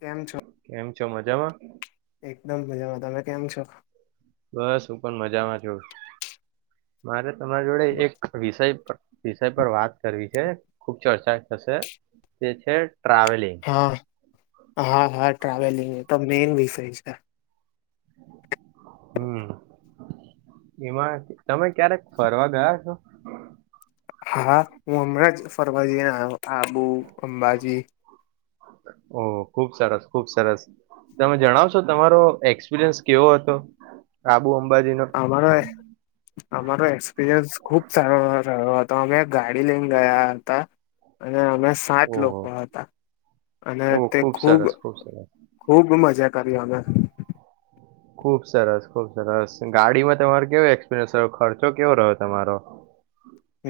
કેમ છો કેમ છે? મજામાં. એકદમ મજામાં, તમે કેમ છો? બસ હું પણ મજામાં છુ, મારે તમારી જોડે એક વિષય વિષય પર વાત કરવી છે, ખુબ ચર્ચા હશે તે છે ટ્રાવેલિંગ હા હા હા ટ્રાવેલિંગ ત મેન વિષય છે, હમ્મ એમાં તમે ક્યારેક ફરવા ગયા છો? હા, હું હમણાં જ ફરવાજીને આવ્યો, આબુ અંબાજી ઓ ખુબ સરસ ખુબ સરસ તમે જણાવશો તમારો એક્સપિરિયન્સ કેવો હતો? બુ અંબાજી નો? અમારો અમારો એક્સપિરિયન્સ ખુબ સારો રહ્યો હતો, અમે ગાડી લઈને ગયા હતા, અને અમે સાત ઓહો લોકો હતા, અને ઓહ તે ખુબ ખૂબ સરસ ખુબ સરસ ખુબ મજા કાર્યોને ખુબ સરસ ખુબ સરસ ગાડીમાં તમારો કેવો એક્સપિરિયન્સ રહ્યો ખર્ચો કેવો રહ્યો તમારો?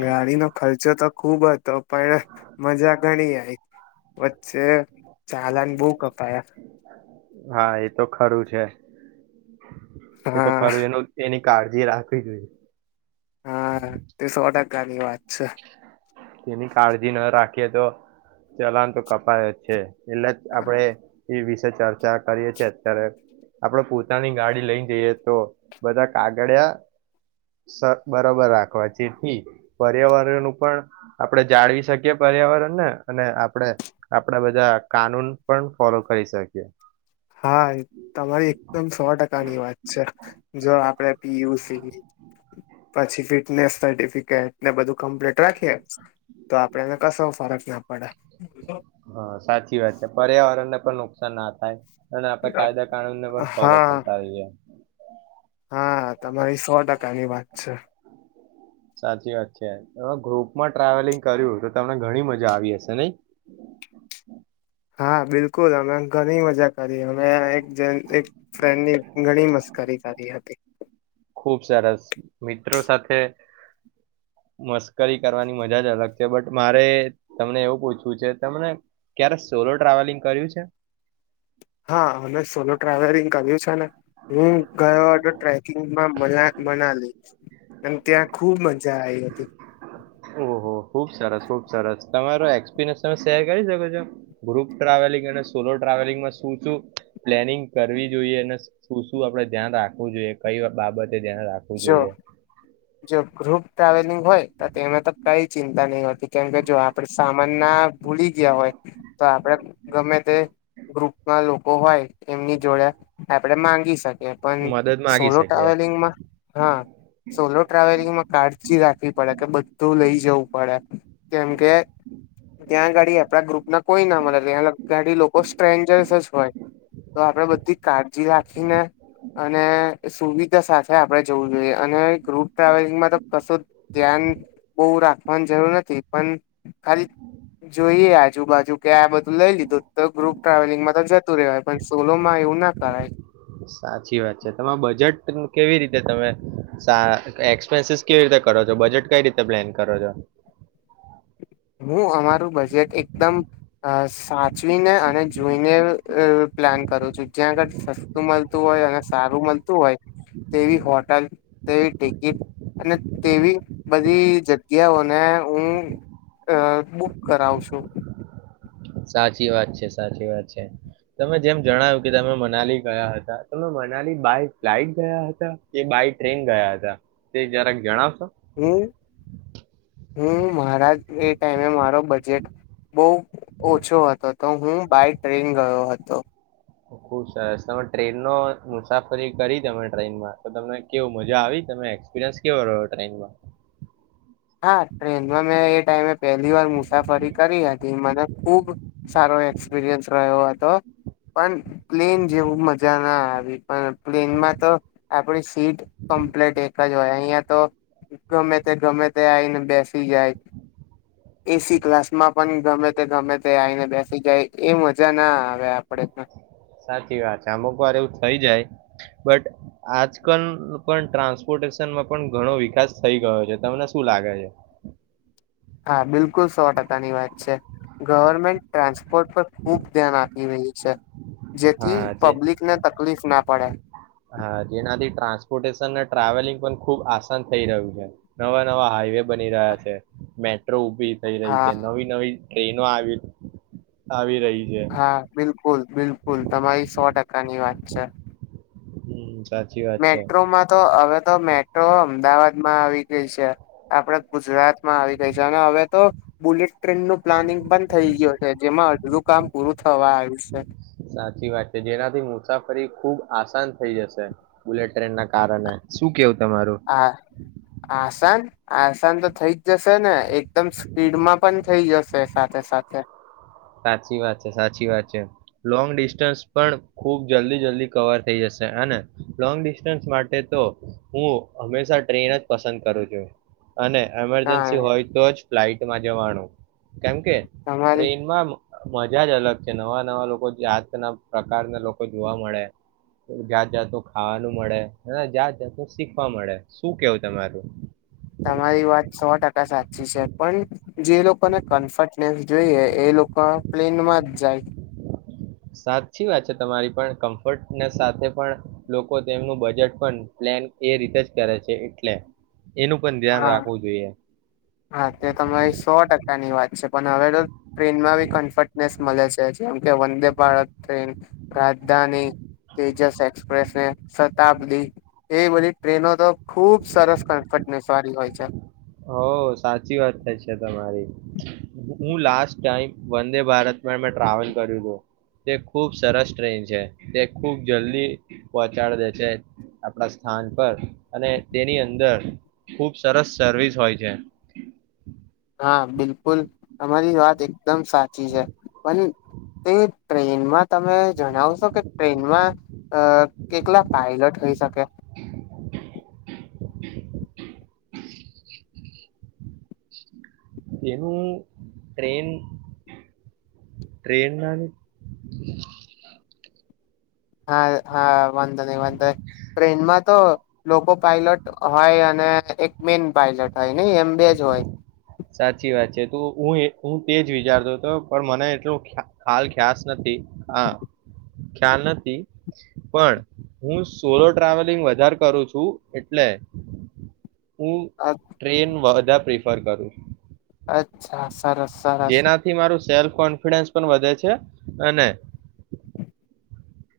ગાડીનો ખર્ચો તો ખુબ હતો, પણ મજા ગણી આવીઈ વચ્ચે ચાલાને બહ કપાયા હા એ તો ખરું છે, એ તો હા ખરું એનું એની કાળજી રાખવી જોઈએ, હા, તે સો ટકાની વાત છે, તેની કાળજી ના રાખીએ તો ચલાન તો કપાય જ છે, એટલે જ આપડે એ વિષ ચર્ચા કરીએ છીએ, અત્યારે આપડે પોતાની ગાડી લઈ જઈએ તો બધા કાગળયા બરોબર રાખવા છે પર્યાવરણ નું પણ આપણેે જાળવી શકીએ, પર્યાવરણને અને આપડે આપડા બધા કાનૂન પણ ફોલો કરી શકીએ. હા, તમારી એકદમ સો ટકાની વાત છે જો આપડે પીયુસી પછી ફિટનેસ સર્ટિફિકેટ ને બધું કમ્પ્લીટ રાખીએ, તો આપડે એને કશો ફરક ના પડે હા, સાચી વાત છે પર્યાવરણ ને પણ નુકસાનતાાય અને આપડે કાયદા કાનૂન ને પણ ફોલો હા કરતા રહીએ, હા તમારી સો ટકાની વાત છે. સાચી વાત છે, ગ્રુપમાં ટ્રાવેલિંગ કર્યું તો તમને ઘણી મજા આવી હશે નહી. હા, બિલકુલ અમે ઘણી મજા કરી અમે ફ્રેન્ડની ઘણી મસ્કરી કરી હતી. ખુબ સરસ મિત્રો સાથે મશકરી કરવાની મજા જ અલગ છે, બટ મારે તમને એવું પૂછવું છે તને ક્યારે સોલો ટ્રાવેલિંગ કર્યું છે? હા મ સોલો ટ્રાવેલિંગ કર્યું છે ને હું ગયો હતો ટ્રેકિંગમાં મ મનાલી અને ત્યાં ખુબ મજા આવી હતી ઓહ ખુબ સરસ ખુબ સરસ તમારો એક્સપિરિયન્સ તમે શેર કરી શકો છો ગ્રુપ ઓહો ઓહો બહુ સરસ બહુ સરસ ટ્રાવેલિંગ અને સોલો ટ્રાવેલિંગમાં શું શું પ્લેનિંગ કરવી જોઈએ અને શું શું આપડે ધ્યાન રાખવું જોઈએ કઈ બાબત જો જો ગ્રુપ ટ્રાવેલિંગ હોય તો તેમે તો કઈ ચિંતા નહી હોતી કેમકે જો આપડ સામાન ના ભૂલી ગયા હોય તો આપડે ગમે તે ગ્રુપમાં લોકો હોય એમની જોડે આપણેે માંગી શકીએ એ પણ મદદ માંગી સોલો શકે ટ્રાવેલિંગ માં હા સોલો ટ્રાવેલિંગમાં કાર્ડ. તુ લઈ જવું પડે કેમકે ગાડી આપડા ગ્રુપ ના કોઈ ના મળે ત્યાં ગાડી લોકો સ્ટ્રેન્જર્સ જ હોય તો આપણેે બધી કાળજી રાખીને અને સુવિધા સાથે આપણે. જોવું જોઈએ અને ગ્રુપ ટ્રાવેલિંગમાં તો કશું ધ્યાન બહુ રાખવાની જરૂર નથી પણ ખાલી જોઈએ આજુબાજુ કે આ બધું લઈ લીધું તો ગ્રુપ ટ્રાવેલિંગમાં તો જતું રહેવાય પણ સોલોમાં એવું ના કરાય. સાચી વાત છે તમે બજેટ કેવી રીતે તમે એક્સપેન્સસ કેવી રીતે કરો છો બજેટ કઈ રીતે પ્લાન કરો છો. હું અમારું બજેટ એકદમ સાચવીને અને જોઈને પ્લાન કરું છું જ્યાં આગળ સસ્તું મળતું હોય અને સારું મળતું હોય તેવી હોટલ તેવી ટિકિટ અને તેવી બધી જગ્યાઓને હું. અ બુક કરાવશું. સાચી વાત છે સાચી વાત છે તમે જેમ જણાવ્યું કે સાચી વાત છે સાચી વાત છે તમે મનાલી ગયા હતા તમે મનાલી બાય ફ્લાઈટ ગયા હતા કે બાય ટ્રેન ગયા હતા તે જરાક જણાવ. હમ. હું મારા એ ટાઈમે મારો બજેટ બહુ ઓછો હતો તો હું બાય ટ્રેન ગયો હતો. ખુબ સરસ તમે ટ્રેનનો મુસાફરી કરી તમે ટ્રેનમાં તો તમને કેવું મજા આવી તમે એક્સપિરિયન્સ કેવો રહો ટ્રેનમાં. હા ટ્રેનમાં મેં એ ટાઈમે પહેલી વાર મુસાફરી કરી હતી મને ખુબ સારો એક્સપિરિયન્સ રહ્યો હતો પણ પ્લેન જેવું મજા ના આવી પણ પ્લેનમાં તો આપડી સીટ કમ્પ્લીટ એક જ હોય અહીિયાંયા તો ગમે તે ગમે. આવીઈને બેસી જાય એસી ક્લાસ માં પણ ગમે તે ગમે તે આવીઈને બેસી જાય એ મજા ના આવે આપણેે. સાચી વાત છે અમુક વાર એવું થઈ જાય બટ આજકાલ પણ ટ્રાન્સપોર્ટેશનમાં પણ ઘણો વિકાસ થઈ ગયો છે તમને શું લાગે છે. હા બિલકુલ સો ટકાની વાત છે ગવર્મેન્ટ ટ્રાન્સપોર્ટ પર ખુબ ધ્યાન આપી રહી છે. જેથી હા જે પબ્લિકને તકલીફ ના પડે. હા જેનાથી ટ્રાન્સપોર્ટેશન અને ટ્રાવેલિંગ પણ ખુબ આસાન થઈ રહ્યું છે નવા નવા હાઈવે. બની રહ્યા છે મેચ. રો. વી થઈ રહી હા છે નવી નવી. એનો આવી આવી. રહી છે હા બિલકુલ. બિલકુલ તમારી સો ટકાની વાત છે. હમ સાચી વાત છે મેટ્રોમાં તો હવે. અમદાવાદમાં આવી ગઈ છે આપણે ગુજરાત માં આવી ગઈ છે અને હવે તો બુલેટ ટ્રેન નું પ્લાનિંગ પણ થઇ ગયું છે જેમાં અધરું કામ પૂરું થવા આવ્યું છે. સાચી વાત છે જેનાથી મુસાફરી ખુબ આસાન થઇ જશે બુલેટ ટ્રેન ના કારણે શું કેવ. તમારો. આ આસાન આસાન તો થઈ જ જશે ને એક. એકદમ સ્પીડમાં પણ. થઇ જશે સાથે સાથે. સાચી વાત છે સાચી વાત છે લોંગ ડિસ્ટન્સ પણ ખૂબ જલ્દી જલ્દી કવર થઈ જશે અને લોંગ ડિસ્ટન્સ માટે તો હું હંમેશા ટ્રેન જ પસંદ કરું છું. અને ના એમરજન્સી હોય તો જ. ફ્લાઇટ માજ માણું. કેમ કે તમારી ટ્રેનમાં. મજા જ અલગ છે. નવા નવા લોકો જાતના પ્રકારના લોકો જોવા મળે જાત જાતનું ખાવાનું મળે. અને જાત જાતનું શીખવા મળે શું કેવું તમારું.. તમારી વાત સો ટકા સાચી છે. પણ જે લોકોને કમ્ફર્ટનેસ જોઈએ એ લોકો પ્લેનમાં જ જાય.. સાચી વાત છે. તમારી પણ કમ્ફર્ટનેસ સાથે પણ લોકો તેમનું બજેટ પણ પ્લેન એ રીતે જ કરે છે એટલે.. એનું પણ ધ્યાન હા રાખવું જોઈએ.. હા તે તમારી સો ટકાની વાત છે. પણ હવે તો ટ્રેનમાં બી કમ્ફટનેસ મલે છે. જેમ કે વંદે ભારત ટ્રેન રાજધાની તેજસ એક્સપ્રેસને શતાબ્દી એ બધી ટ્રેનો તો ખુબ સરસ કમ્ફર્ટનેસ વાળી હોય છે.. હો સાચી વાત થાય છે. તમારી હું લાસ્ટ ટાઈમ વંદે ભારતમાં મેં ટ્રાવેલ કર્યું હતું તે ખુબ સરસ ટ્રેન છે. તે ખુબ જલ્દી પહોંચાડ દે છે. આપણા સ્થાન પર અને તેની અંદર ખુબ સરસ. સર્વિસ હોય છે.. હા બિલકુલ અમારી વાત એક. દમ સાચી છે પણ તે. ટ્રેનમાં તમે જણાવશો કે ટ્રેનમાં અ કેટલા પાયલટ હોઈ શકે. [inaudible] એનું ટ્રેન ટ્રેન ના. હા હા. વાંધો નય વાંધ ટ્રેનમાં તો. લોકો પાાયલટ હોય અને એક મેન પાયલટ હોય ની એમ બે જ હોય-. - સાચી વાત છે. તો હું એ હું તેજ વિચારતો હતો પણ મને એટલો ખ્યાલ ખ્યાસ નથી. હ ખ્યાલ નથી પણ હું સોલો ટ્રાવેલિંગ વધારે કરું છું એટલે. ઉ અ ટ્રેન વ. ધા પ્રિફર કરું. છું અચ્છા. સરસ સરસ-. - જેનાથી મારું સેલ્ફ કોન્ફિડન્સ પણ વધે છે. અને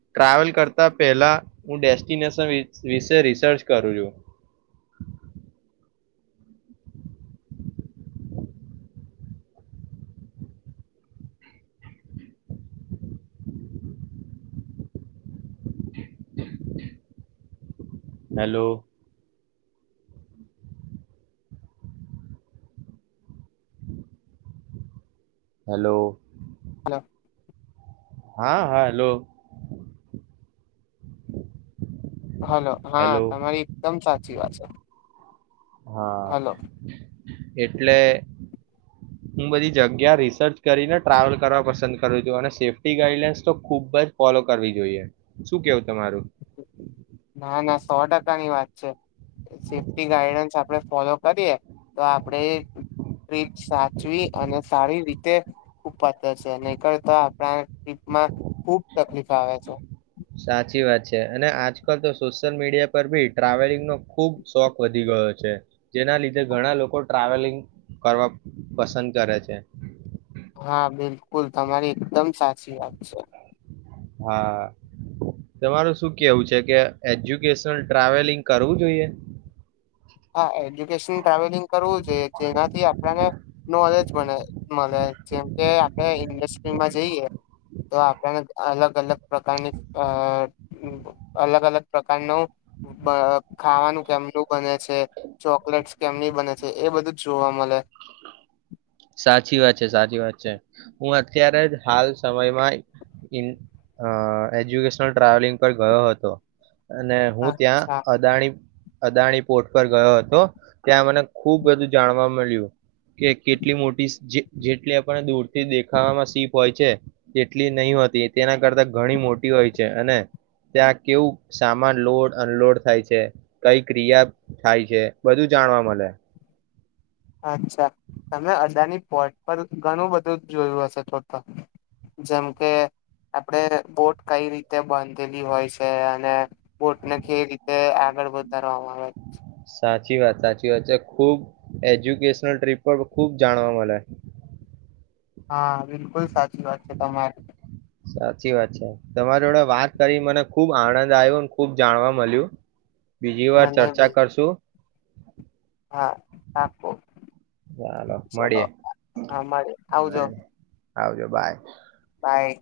ટ્રાવેલ કરતા પહેલા હું ડેસ્ટિનેશન વિશ વિશે રિસર્ચ કરું છું.. હાલો. હાલો. હાલો. હા હાલો. હલો હા તમારી એકદમ સા. ચી વાત છે.. હા. હલો એટલે. હું બધી જગ્યા રિસર્ચ કરીને ટ્રાવેલ કરવા પસંદ કરું છું. અને સેફ્ટી ગાઈડલાઇન્સ તો ખુબ જ ફોલો કરવી જોઈએ શું કેવું તમારું. ના ના સો ટકા ની વાત. છે સેફ્ટી ગાઈડન્સ આપણે ફોલો કરીએ તો આપણે ટ્રીપ સાચવી અને સારી રીતે ખૂબ પાતર છે. અન કરતા આપણા ટ્રીપમાં ખુબ તકલીફ આવે છે.. સાચી વાત છે. અને આજકાલ તો સોશિયલ મીડિયા પર બી ટ્રાવેલિંગનો ખુબ શોખ વધી ગયો છે. જેના લીધે ઘણા લોકો ટ્રાવેલિંગ કરવા પસંદ કરે છે.. હા બિલકુલ તમારી એકદમ સાચી વાત છે. હા તમારું શું કેવું છે કે. એજ્યુકેશનલ ટ્રાવેલિંગ કરવું જોઈએ. હા એજ્યુકેશન ટ્રાવેલિંગ કરવું જોઈએ જેનાથી આપણને નોલેજ મળે મલે જેમ કે આપણે ઇન્ડસ્ટ્રીમાં જઈએ તો આપણને અલગ. અલગ પ્રકારની અ અલગ અલગ પ્રકારનું બ ખાવાનું કેમનું બને. છે ચોકલેટસ કેમની બને છે. એ બધું જ જોવા મલે. સાચી વાત છે સાચી વાત છે. હું અત્યારે જ હાલ સમયમાં ઈન અ એજ્યુકેશનલ ટ્રાવેલિંગ પર ગયો હતો. અને હું ત્યાં અચ્છા અદાણી. અદાણી પોર્ટ પર ગયો હતો. ત્યાં મને ખુબ બધું જાણવા મળ્યું કે કે. એટલી મોટી જે જેટલી આપણ દૂરથી દેખાવામાં સીપ હોય છે, તેટલી નહી હોતી તેના કરતા ઘણી મોટી હોય છે અને ત્યાં કેવું સામાન લોડ અનલોડ થાય છે કઈ ક્રિયા થાય છે, બધું જાણવા મલે અચ્છા તમે અડાની પોટ પર ઘણું બધું જોયું હશે, તો તો જેમ કે આપડે બોટ કઈ રીતે બાંધેલી હોય છે અને બોટને કઈ રીતે આગળ વધારવામાં આવે, સાચી વાત સાચી વાત છે, ખુબ એજ્યુકેશનલ ટ્રીપ પર ખુબ જાણવા મલે હા બિલકુલ સાચી વાત છે તમારી સાચી વાત છે તમારી જોડે વાત કરી મને ખુબ આનંદ આયુ ખુબ જાણવા મલ્યું. બીજી વાર મને ચર્ચા બી કરશું. હા પાકું ચાલો ચલો મળીએે હા મળીએ આવજો મળ. આવજો બાય. બાય.